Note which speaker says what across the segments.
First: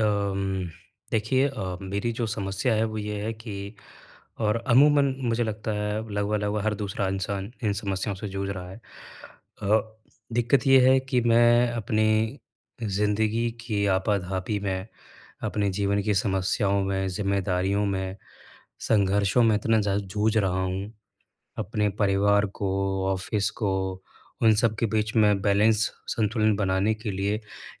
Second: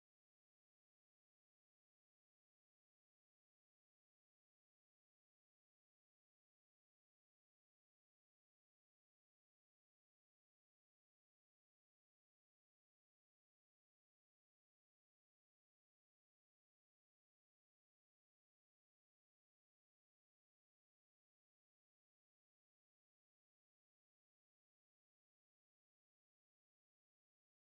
Speaker 1: अम, देखिए मेरी जो समस्या है वो ये है कि और अमूमन मुझे लगता है लगभग लगभग हर दूसरा इंसान इन समस्याओं से जूझ रहा है। अ, दिक्कत ये है कि मैं अपनी ज़िंदगी की आपाधापी में, अपने जीवन की समस्याओं में, ज़िम्मेदारियों में, संघर्षों में इतना ज़्यादा जूझ रहा हूँ अपने परिवार को, ऑफ़िस को, उन सब के बीच में बैलेंस संतुलन बनाने के लिए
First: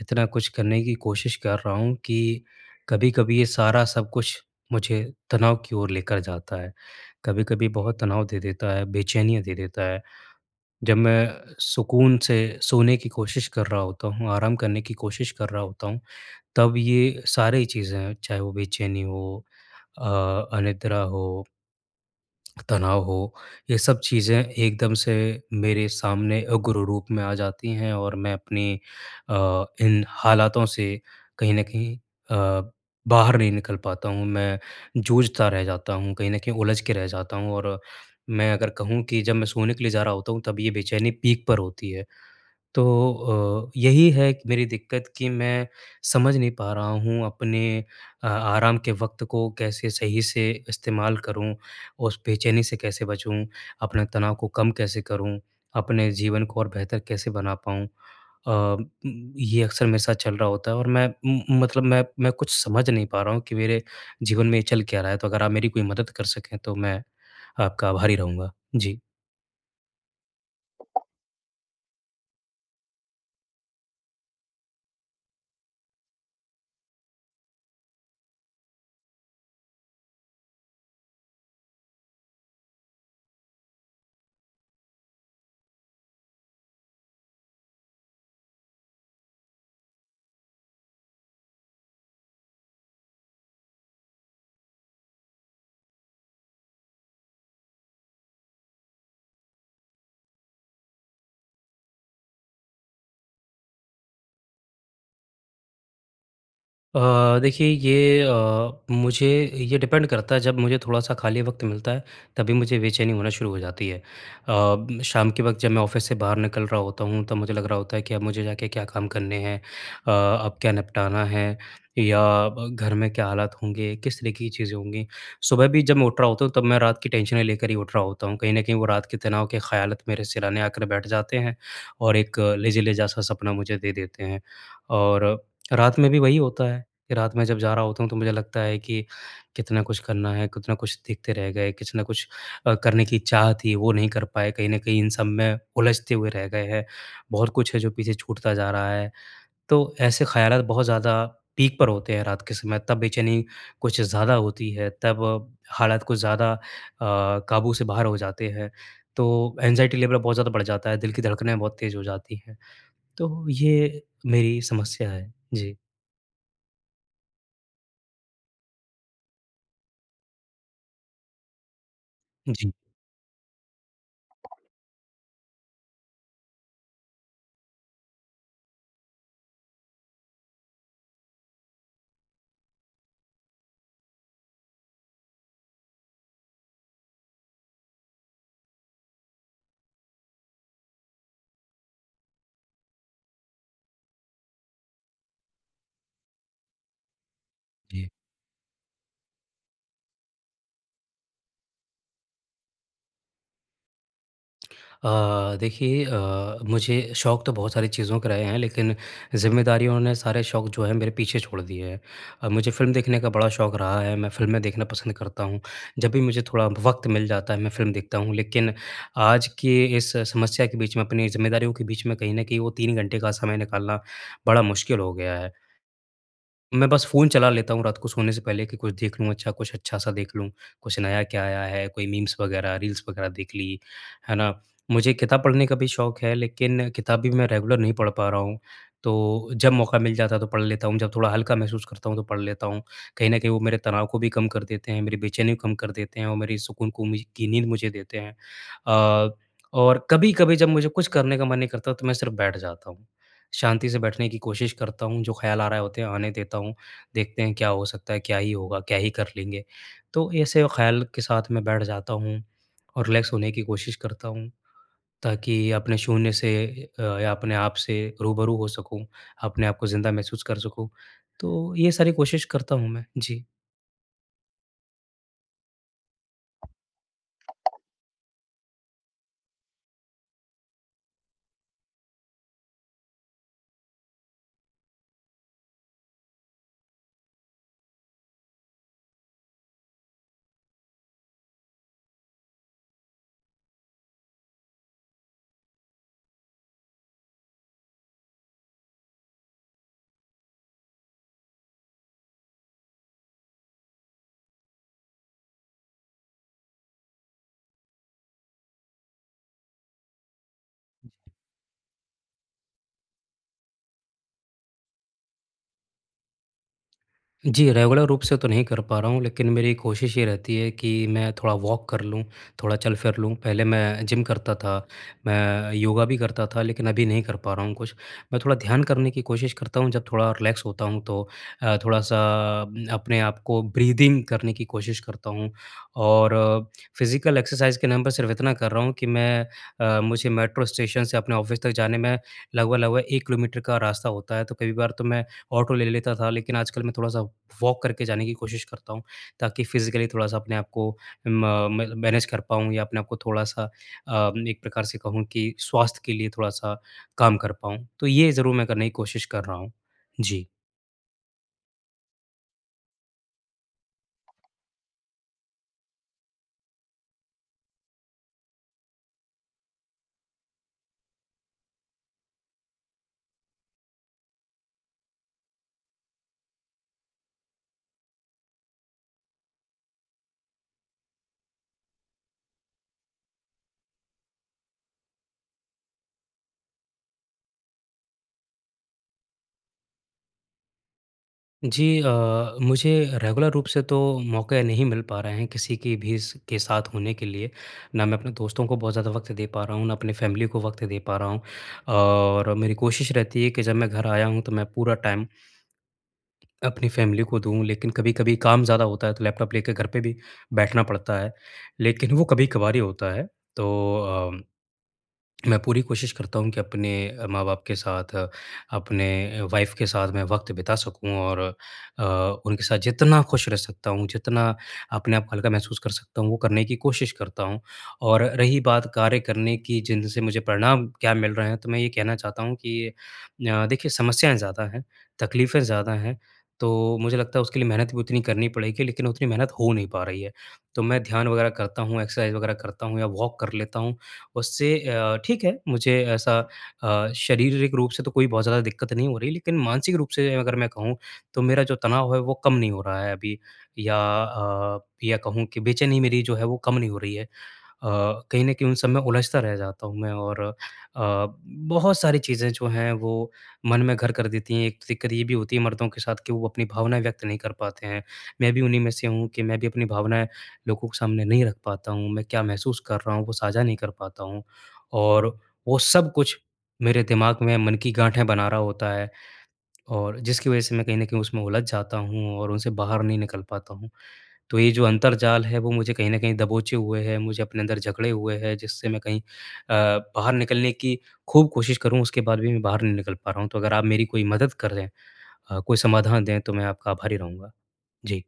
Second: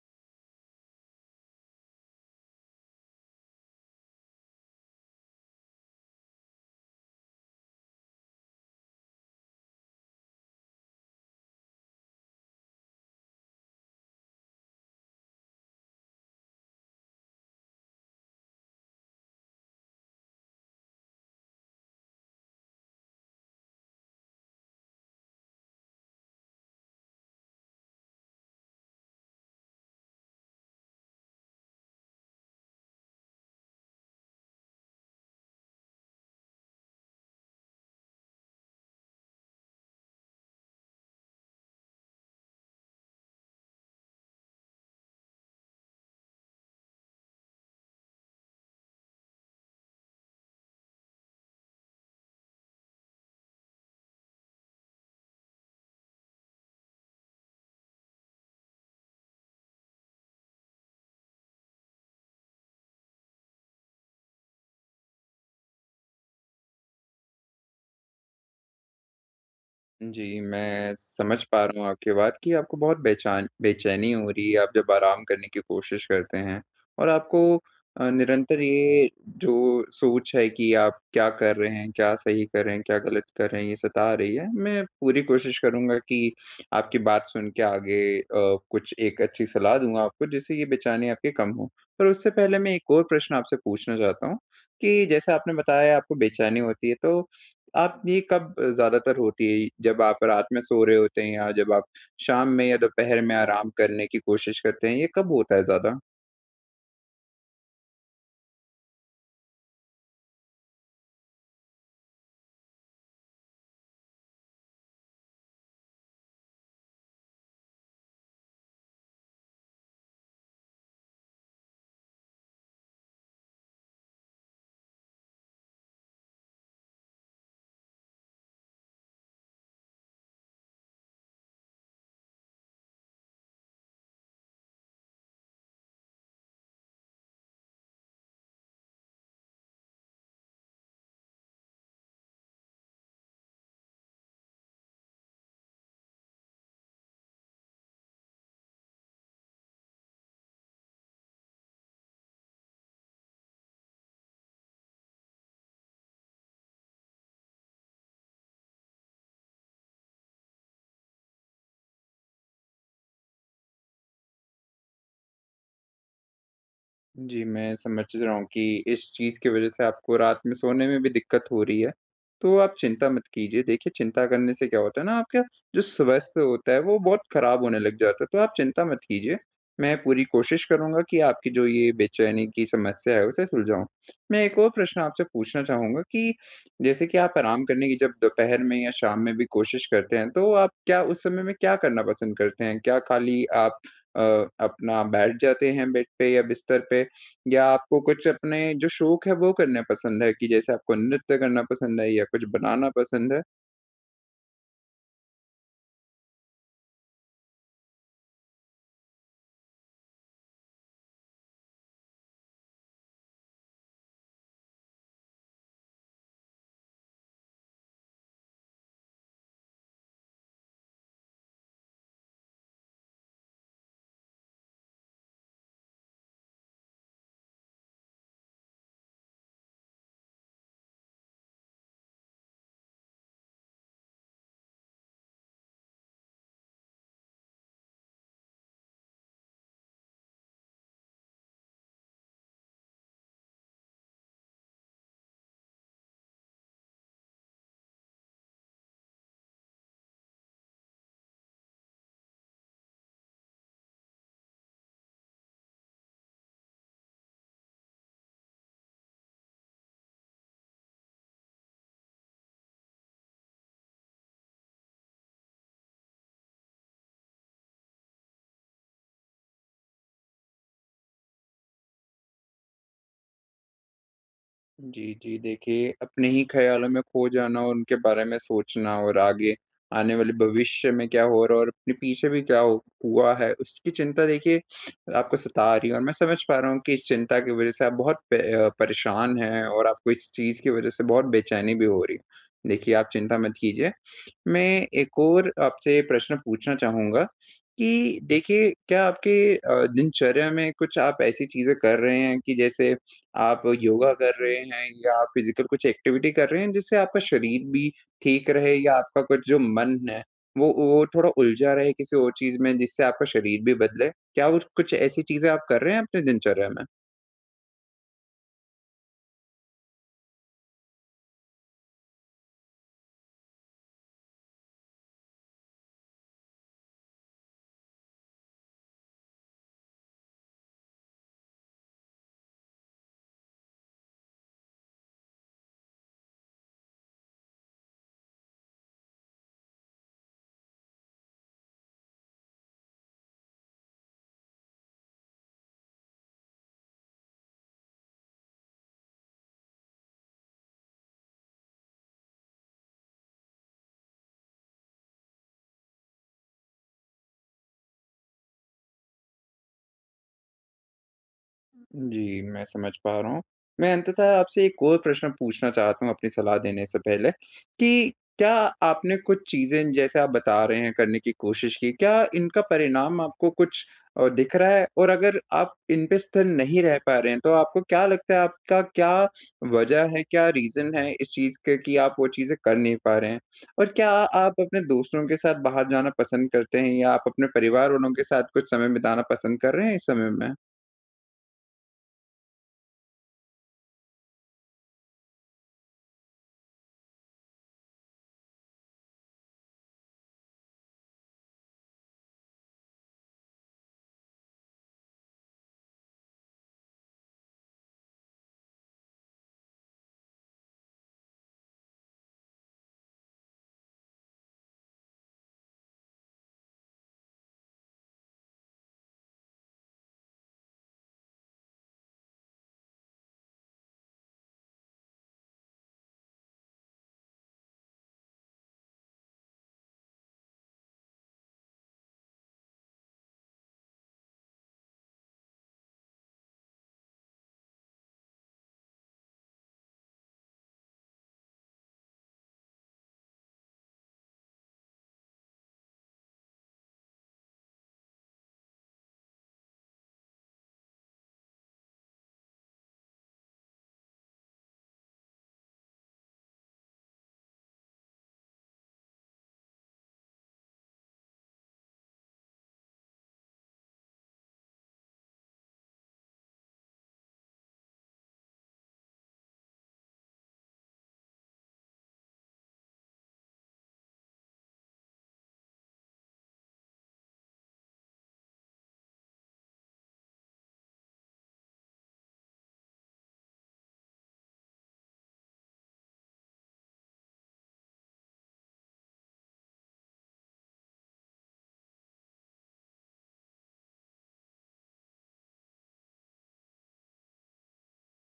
Speaker 1: इतना कुछ करने की कोशिश कर रहा हूँ कि कभी-कभी ये सारा सब कुछ मुझे तनाव की ओर लेकर जाता है। कभी-कभी बहुत तनाव दे देता है, बेचैनियाँ दे देता है। जब मैं सुकून से सोने की कोशिश कर रहा होता हूँ, आराम करने की कोशिश कर रहा होता हूँ, तब ये सारी चीज़ें, चाहे वो बेचैनी हो अ, अनिद्रा हो तनाव हो, ये सब चीज़ें एकदम से मेरे सामने उग्र रूप में आ जाती हैं और मैं अपनी इन हालातों से कहीं न कहीं बाहर नहीं निकल पाता हूँ, मैं जूझता रह जाता हूँ, कहीं न कहीं उलझ के रह जाता हूँ और मैं अगर कहूँ कि जब मैं सोने के लिए जा रहा होता हूँ, तब ये बेचैनी पीक पर होती है। तो यही है कि मेरी दिक्कत कि मैं समझ नहीं पा रहा हूँ अपने आराम के वक़्त को कैसे सही से इस्तेमाल करूँ, उस बेचैनी से कैसे बचूँ, अपने तनाव को कम कैसे करूँ, अपने जीवन को और बेहतर कैसे बना पाऊँ। ये अक्सर मेरे साथ चल रहा होता है और मैं मतलब मैं कुछ समझ नहीं पा रहा हूँ कि मेरे जीवन में ये चल क्या रहा है? तो अगर आप मेरी कोई मदद कर सकें तो मैं आपका आभारी रहूँगा। जी।
Speaker 2: जी, मैं समझ पा रहा हूँ आपकी बात कि आपको बहुत बेचान बेचैनी हो रही है। आप जब आराम करने की कोशिश करते हैं और आपको निरंतर ये जो सोच है कि आप क्या कर रहे हैं, क्या सही कर रहे हैं, क्या गलत कर रहे हैं, ये सता रही है। मैं पूरी कोशिश करूँगा कि आपकी बात सुन के आगे कुछ एक अच्छी सलाह दूँगा आपको, जिससे ये बेचैनी आपकी कम हो। पर उससे पहले मैं एक और प्रश्न आपसे पूछना चाहता हूँ कि जैसे आपने बताया आपको बेचैनी होती है, तो आप ये कब ज़्यादातर होती है? जब आप रात में सो रहे होते हैं, या जब आप शाम में या दोपहर में आराम करने की कोशिश करते हैं, ये कब होता है ज़्यादा?
Speaker 1: देखिए ये मुझे ये डिपेंड करता है जब मुझे थोड़ा-सा खाली वक़्त मिलता है, तभी मुझे बेचैनी होना शुरू हो जाती है। शाम के वक़्त जब मैं ऑफ़िस से बाहर निकल रहा होता हूँ, तब मुझे लग रहा होता है कि अब मुझे जाके क्या काम करने हैं, अब क्या निपटाना है या ब घर में क्या हालात होंगे, किस तरह की चीज़ें होंगी। सुबह भी जब मैं उठ रहा होता हूँ, तब मैं रात की टेंशनें लेकर ही उठ रहा होता हूँ। कहीं न कहीं वो रात के तनाव के ख़यालात मेरे सिरहाने आकर बैठ जाते हैं और एक लेजी-लेजा सा सपना मुझे दे देते हैं और रात में भी वही होता है। कि रात में जब जा रहा होता हूँ तो मुझे लगता है कि कितना कुछ करना है, कितना कुछ देखते रह गए, कुछ ना कुछ करने की चाह थी वो नहीं कर पाए, कहीं न कहीं इन सब में उलझते हुए रह गए हैं। बहुत कुछ है जो पीछे छूटता जा रहा है। तो ऐसे ख़्यालात बहुत ज़्यादा पीक पर होते हैं रात के समय, तब बेचैनी कुछ ज़्यादा होती है, तब हालात कुछ ज़्यादा काबू से बाहर हो जाते हैं। तो एंग्ज़ायटी लेवल बहुत ज़्यादा बढ़ जाता है, दिल की धड़कनें बहुत तेज़ हो जाती हैं। तो ये मेरी समस्या है। जी।
Speaker 2: जी, मैं समझ रहा हूँ कि इस चीज़ की वज़ह से आपको रात में सोने में भी दिक्कत हो रही है। तो
Speaker 1: जी।
Speaker 2: आप चिंता मत कीजिए। देखिए, चिंता करने से क्या होता है ना, आपका जो स्वास्थ्य होता है वो बहुत ख़राब होने लग जाता है। तो आप चिंता मत कीजिए। मैं पूरी कोशिश करूँगा कि आपकी जो ये बेचैनी की समस्या है उसे सुलझाऊँ। मैं एक और प्रश्न आपसे पूछना चाहूँगा कि जैसे कि आप आराम करने की जब दोपहर में या शाम में भी कोशिश करते हैं, तो आप क्या उस समय में क्या करना पसंद करते हैं? क्या खाली आप अ, अपना बैठ जाते हैं बेड पे या बिस्तर पे, या आपको
Speaker 1: जी।
Speaker 2: कुछ अपने जो शौक है वो करने पसंद है कि जैसे आपको नृत्य करना पसंद है, या कुछ बनाना पसंद है?
Speaker 1: अ, देखिए मुझे शौक तो बहुत सारी चीज़ों के रहे हैं लेकिन ज़िम्मेदारियों ने सारे शौक जो है मेरे पीछे छोड़ दिए हैं। मुझे फ़िल्म देखने का बड़ा शौक रहा है, मैं फ़िल्में देखना पसंद करता हूँ। जब भी मुझे थोड़ा वक़्त मिल जाता है मैं फ़िल्म देखता हूँ लेकिन आज के इस समस्या के बीच में, अपनी ज़िम्मेदारियों के बीच में कहीं न कहीं वो 3 घंटे का समय निकालना बड़ा मुश्किल हो गया है। मैं बस फ़ोन चला लेता हूँ रात को सोने से पहले कि कुछ देख लूँ अच्छा, कुछ अच्छा-सा देख लूँ, कुछ नया क्या आया है, कोई मीम्स वगैरह, रील्स वगैरह देख ली, है ना? मुझे किताब पढ़ने का भी शौक है, लेकिन किताब भी मैं रेगुलर नहीं पढ़ पा रहा हूँ। तो जब मौका मिल जाता है तो पढ़ लेता हूँ, जब थोड़ा हल्का महसूस करता हूँ तो पढ़ लेता हूँ। कहीं न कहीं वो मेरे तनाव को भी कम कर देते हैं, मेरी बेचैनी को कम कर देते हैं और मेरी सुकून को मुझ की नींद मुझे देते हैं। अ, और कभी-कभी जब मुझे कुछ करने का मन नहीं करता तो मैं सिर्फ़ बैठ जाता हूँ। शांति से बैठने की कोशिश करता हूँ, जो ख़्याल आ रहे होते हैं आने देता हूँ, देखते हैं क्या हो सकता है, क्या ही होगा, क्या ही कर लेंगे। तो ऐसे ख़्याल के साथ मैं बैठ जाता हूँ और रिलैक्स होने की कोशिश करता हूँ, ताकि अपने शून्य से या अपने आप से रूबरू हो सकूँ, अपने आप को ज़िंदा महसूस कर सकूँ। तो ये सारी कोशिश करता हूँ मैं। जी।
Speaker 2: जी, जी। देखिए, अपने ही ख़्यालों में खो जाना और उनके बारे में सोचना और आगे आने वाले भविष्य में क्या हो रहा है और अपने पीछे भी क्या हो हुआ है, उसकी चिंता देखिए आपको सता रही है, और मैं समझ पा रहा हूँ कि इस चिंता की वज़ह से आप बहुत परेशान हैं और आपको इस चीज़ की वज़ह से बहुत बेचैनी भी हो रही है। देखिए, आप चिंता मत कीजिए। मैं एक और आपसे प्रश्न पूछना चाहूँगा कि देखिए, क्या आपके दिनचर्या में कुछ आप ऐसी चीज़ें कर रहे हैं, कि जैसे आप योगा कर रहे हैं या आप फिज़िकल कुछ एक्टिविटी कर रहे हैं, जिससे आपका शरीर भी ठीक रहे, या आपका कुछ जो मन है वो थोड़ा उलझा रहे किसी और चीज़ में, जिससे आपका शरीर भी बदले? क्या वो कुछ ऐसी चीज़ें आप कर रहे हैं अपने दिनचर्या में?
Speaker 1: जी, रेगुलर रूप से तो नहीं कर पा रहा हूँ, लेकिन मेरी कोशिश ये रहती है कि मैं थोड़ा वॉक कर लूँ, थोड़ा चल-फिर लूँ। पहले मैं जिम करता था, मैं योगा भी करता था, लेकिन अभी नहीं कर पा रहा हूँ कुछ। मैं थोड़ा ध्यान करने की कोशिश करता हूँ, जब थोड़ा रिलैक्स होता हूँ तो थोड़ा-सा अपने आप को ब्रीदिंग करने की कोशिश करता हूँ और फिज़िकल एक्सरसाइज़ के नाम पर सिर्फ इतना कर रहा हूँ कि मुझे मेट्रो स्टेशन से अपने ऑफ़िस तक जाने में लगभग-लगभग 1 किलोमीटर का रास्ता होता है, तो कई बार तो मैं ऑटो ले लेता था, लेकिन आजकल मैं थोड़ा-सा वॉक करके जाने की कोशिश करता हूँ, ताकि फ़िज़िकली थोड़ा-सा अपने आप को म म मैनेज कर पाऊँ या अपने आप को थोड़ा-सा एक प्रकार से कहूँ कि स्वास्थ्य के लिए थोड़ा-सा काम कर पाऊँ। तो ये ज़रूर मैं करने की कोशिश कर रहा हूँ। जी।
Speaker 2: जी, मैं समझ पा रहा हूँ। मैं अंततः आपसे एक और प्रश्न पूछना चाहता हूँ अपनी सलाह देने से पहले कि क्या आपने कुछ चीज़ें, जैसे आप बता रहे हैं, करने की कोशिश की, क्या इनका परिणाम आपको कुछ दिख रहा है? और अगर आप इन पे स्थिर नहीं रह पा रहे हैं, तो आपको क्या लगता है आपका क्या वजह है, क्या रीज़न है इस चीज़ के कि आप वो चीज़ें कर नहीं पा रहे हैं? और क्या आप अपने दोस्तों के साथ बाहर जाना पसंद करते हैं, या आप अपने परिवार वालों के साथ कुछ समय बिताना पसंद कर रहे हैं इस समय में?
Speaker 1: जी, मुझे रेगुलर रूप से तो मौके नहीं मिल पा रहे हैं किसी की भी स के साथ होने के लिए। ना मैं अपने दोस्तों को बहुत ज़्यादा वक़्त दे पा रहा हूँ, ना अपनी फ़ैमिली को वक़्त दे पा रहा हूँ और मेरी कोशिश रहती है कि जब मैं घर आया हूँ, तो मैं पूरा टाइम अपनी फ़ैमिली को दूँ, लेकिन कभी-कभी काम ज़्यादा होता है, तो लैपटॉप लेके घर पे भी बैठना पड़ता है, लेकिन वो कभी-कभार ही होता है। तो अ मैं पूरी कोशिश करता हूँ कि अपने माँ-बाप के साथ, अपने वाइफ़ के साथ मैं वक़्त बिता सकूँ और अ, उनके साथ जितना खुश रह सकता हूँ, जितना अपने आप को हल्का महसूस कर सकता हूँ, वो करने की कोशिश करता हूँ। और रही बात कार्य करने की जिनसे मुझे परिणाम क्या मिल रहे हैं, तो मैं ये कहना चाहता हूँ कि देखिए समस्याएँ ज़्यादा हैं, तकलीफ़ें ज़्यादा हैं, तो मुझे लगता है उसके लिए मेहनत भी उतनी करनी पड़ेगी, लेकिन उतनी मेहनत हो नहीं पा रही है। तो मैं ध्यान वगैरह करता हूँ, एक्सरसाइज़ वगैरह करता हूँ या वॉक कर लेता हूँ, उससे ठीक है, मुझे ऐसा शारीरिक रूप से तो कोई बहुत ज़्यादा दिक्कत नहीं हो रही, लेकिन मानसिक रूप से अगर मैं कहूँ, तो मेरा जो तनाव है, वो कम नहीं हो रहा है अभी या अ, या कहूँ कि बेचैनी मेरी जो है, वो कम नहीं हो रही है। अ, कहीं न कहीं उन सब में उलझता रह जाता हूँ मैं और बहुत सारी चीज़ें जो हैं वो मन में घर कर देती हैं। एक तो दिक्कत ये भी होती है मर्दों के साथ कि वो अपनी भावनाएँ व्यक्त नहीं कर पाते हैं। मैं भी उन्हीं में से हूँ कि मैं भी अपनी भावनाएँ लोगों के सामने नहीं रख पाता हूँ। मैं क्या महसूस कर रहा हूँ वो साझा नहीं कर पाता हूँ और वो सब कुछ मेरे दिमाग में मन की गाँठें बना रहा होता है और जिसकी वज़ह से मैं कहीं न कहीं उसमें उलझ जाता हूँ और उनसे बाहर नहीं निकल पाता हूँ। तो ये जो अंतर्जाल है वो मुझे कहीं न कहीं दबोचे हुए है, मुझे अपने अंदर जकड़े हुए है जिससे मैं कहीं बाहर निकलने की खूब कोशिश करूँ उसके बाद भी मैं बाहर नहीं निकल पा रहा हूँ। तो अगर आप मेरी कोई मदद कर दें, कोई समाधान दें तो मैं आपका आभारी रहूँगा। जी।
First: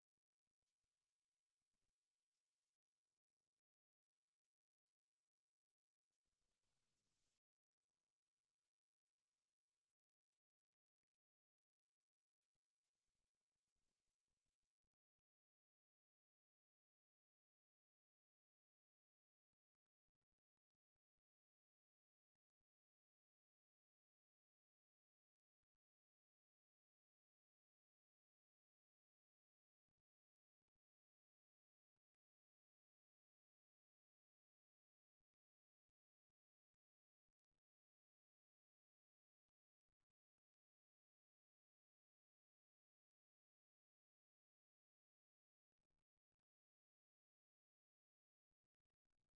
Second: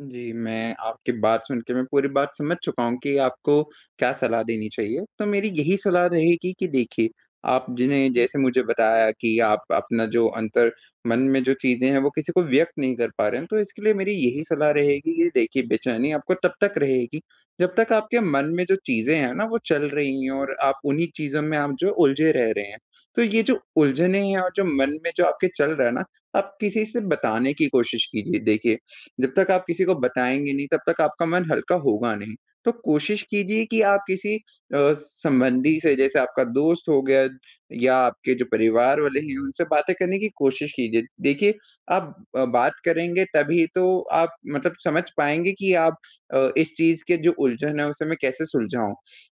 Speaker 2: जी, मैं आपकी बात सुन के मैं पूरी बात समझ चुका हूँ कि आपको क्या सलाह देनी चाहिए। तो मेरी यही सलाह रहेगी कि देखिए, आपने जैसे मुझे बताया कि आप अपना जो अंतर मन में जो चीज़ें हैं, वो किसी को व्यक्त नहीं कर पा रहे हैं, तो इसके लिए मेरी यही सलाह रहेगी कि देखिए, बेचैनी आपको तब तक रहेगी, जब तक आपके मन में जो चीज़ें हैं ना, वो चल रही हैं और आप उन्हीं चीज़ों में आप जो उलझे रह रहे हैं। तो ये जो उलझने हैं और जो मन में जो आपके चल रहा है ना, आप किसी से बताने की कोशिश कीजिए। देखिए, जब तक आप किसी को बताएँगे नहीं, तब तक आपका मन हल्का होगा नहीं। तो कोशिश कीजिए कि आप किसी संबंधी से, जैसे आपका दोस्त हो गया या आपके जो परिवार वाले हैं, उनसे बातें करने की कोशिश कीजिए। देखिए, आप बात करेंगे तभी तो आप मतलब समझ पाएँगे कि आप इस चीज़ के जो उलझन है, उसे मैं कैसे सुलझाऊँ?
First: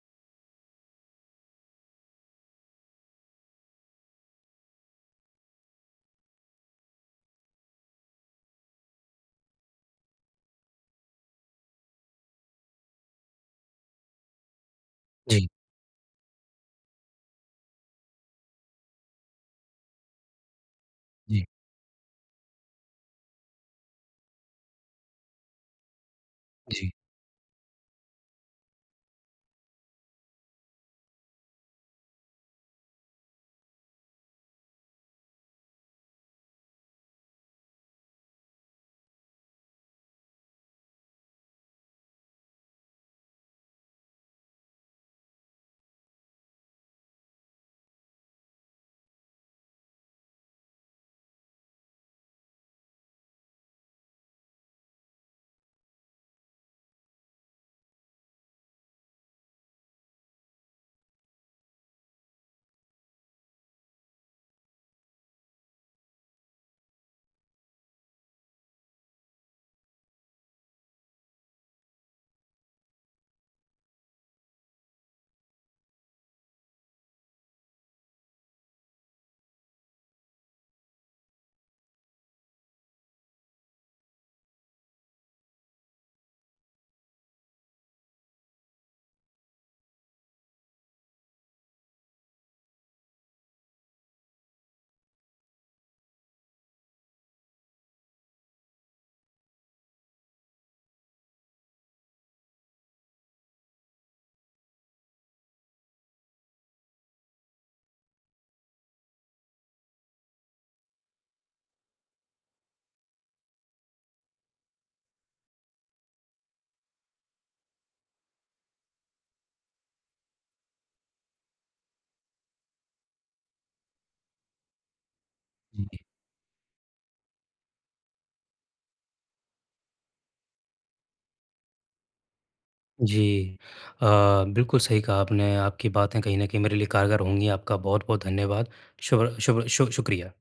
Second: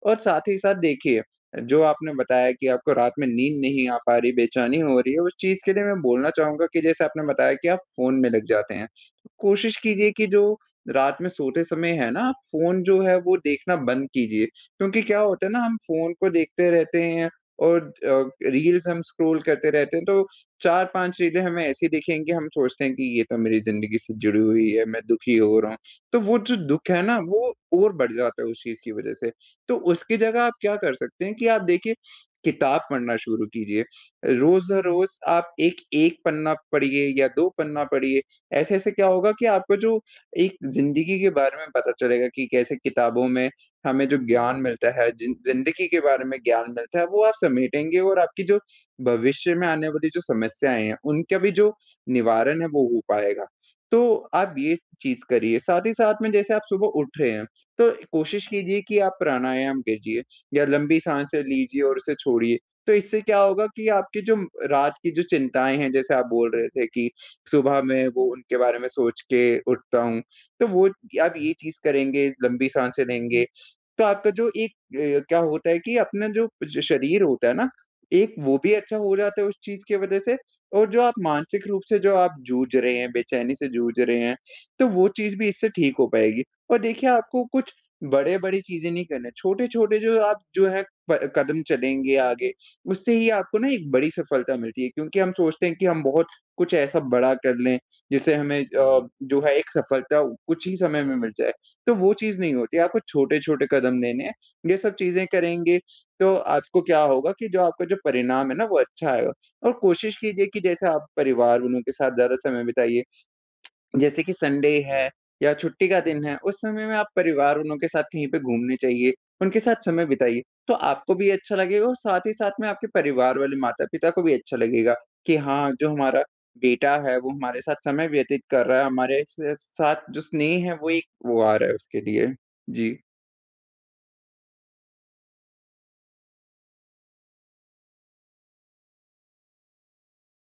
Speaker 2: और साथ ही साथ देखिए, जो आपने बताया कि आपको रात में नींद नहीं आ पा रही, बेचैनी हो रही है, उस चीज़ के लिए मैं बोलना चाहूँगा कि जैसे आपने बताया कि आप फ़ोन में लग जाते हैं। कोशिश कीजिए कि जो रात में सोते समय है ना, आप फ़ोन जो है वो देखना बंद कीजिए। क्योंकि क्या होता
Speaker 1: जी,
Speaker 2: है ना, हम फ़ोन को देखते रहते हैं और रील्स हम स्क्रॉल करते रहते हैं, तो 4-5 रीलें
Speaker 1: जी,
Speaker 2: हमें ऐसी दिखेंगी, हम सोचते हैं कि ये तो मेरी ज़िंदगी से जुड़ी हुई है, मैं दुखी हो रहा हूँ। तो वो जो
Speaker 1: जी।
Speaker 2: दुःख है ना, वो और बढ़ जाता है उस चीज़ की वज़ह से। तो उसकी जगह आप क्या कर सकते हैं कि आप देखिए, किताब पढ़ना शुरू कीजिए। रोज़-रोज़ आप एक 1 पन्ना पढ़िए या 2 पन्ना पढ़िए। ऐसे-ऐसे क्या होगा कि आपको जो एक ज़िंदगी के बारे में पता चलेगा कि कैसे किताबों में हमें जो ज्ञान मिलता है, जिन ज़िंदगी के बारे में ज्ञान मिलता है, वो आप समेटेंगे और आपकी जो भविष्य में आने वाली जो समस्याएँ हैं, उनका भी जो निवारण है, वो हो पाएगा। तो आप ये चीज़ करिए। साथ ही साथ में जैसे आप सुबह उठ रहे हैं, तो कोशिश कीजिए कि आप प्राणायाम कीजिए या लंबी साँसें लीजिए और उसे छोड़िए। तो इससे क्या होगा कि आपकी जो रात की जो चिंताएँ हैं, जैसे आप बोल रहे थे कि सुबह मैं वो उनके बारे में सोच के उठता हूँ। तो वो आप ये चीज़ करेंगे, लंबी साँसें लेंगे, तो आपका जो एक क्या होता है कि अपना जो श शरीर होता है ना, एक वो भी अच्छा हो जाता है उस चीज़ की वज़ह से, और जो आप मानसिक रूप से जो आप जूझ रहे हैं, बेचैनी से जूझ रहे हैं, तो वो चीज़ भी इससे ठीक हो पाएगी। और देखिए, आपको कुछ बड़े-बड़ी चीज़ें नहीं करना है। छोटे-छोटे जो आप जो है प कदम चलेंगे आगे, उससे ही आपको ना एक बड़ी सफलता मिलती है, क्योंकि हम सोचते हैं कि हम बहुत कुछ ऐसा बड़ा कर लें, जिससे हमें अ, हुँ। जो है एक सफलता कुछ ही समय में मिल जाए। तो वो चीज़ नहीं होती, आपको छोटे-छोटे कदम लेने हैं। ये सब चीज़ें करेंगे, तो आपको क्या होगा कि जो आपका जो परिणाम है ना, वो अच्छा आएगा। और कोशिश कीजिए कि जैसे आप परिवार वालों के साथ ज़्यादा समय बिताइए। जैसे कि संडे है या छुट्टी का दिन है, उस समय में आप परिवार वालों के साथ कहीं पे घूमने जाइए, उनके साथ समय बिताइए। तो आपको भी अच्छा लगेगा और साथ ही साथ में आपके परिवार वाले माता-पिता को भी अच्छा लगेगा कि हाँ, जो हमारा बेटा है वो हमारे साथ समय व्यतीत कर रहा है, हमारे स साथ जो स्नेह है वो एक वो आ रहा है उसके लिए। जी।
Speaker 1: जी। अ, बिल्कुल सही कहा आपने, आपकी बातें कहीं न कहीं मेरे लिए कारगर होंगी। आपका बहुत-बहुत धन्यवाद। शुभ शुभ शु शुक्रिया।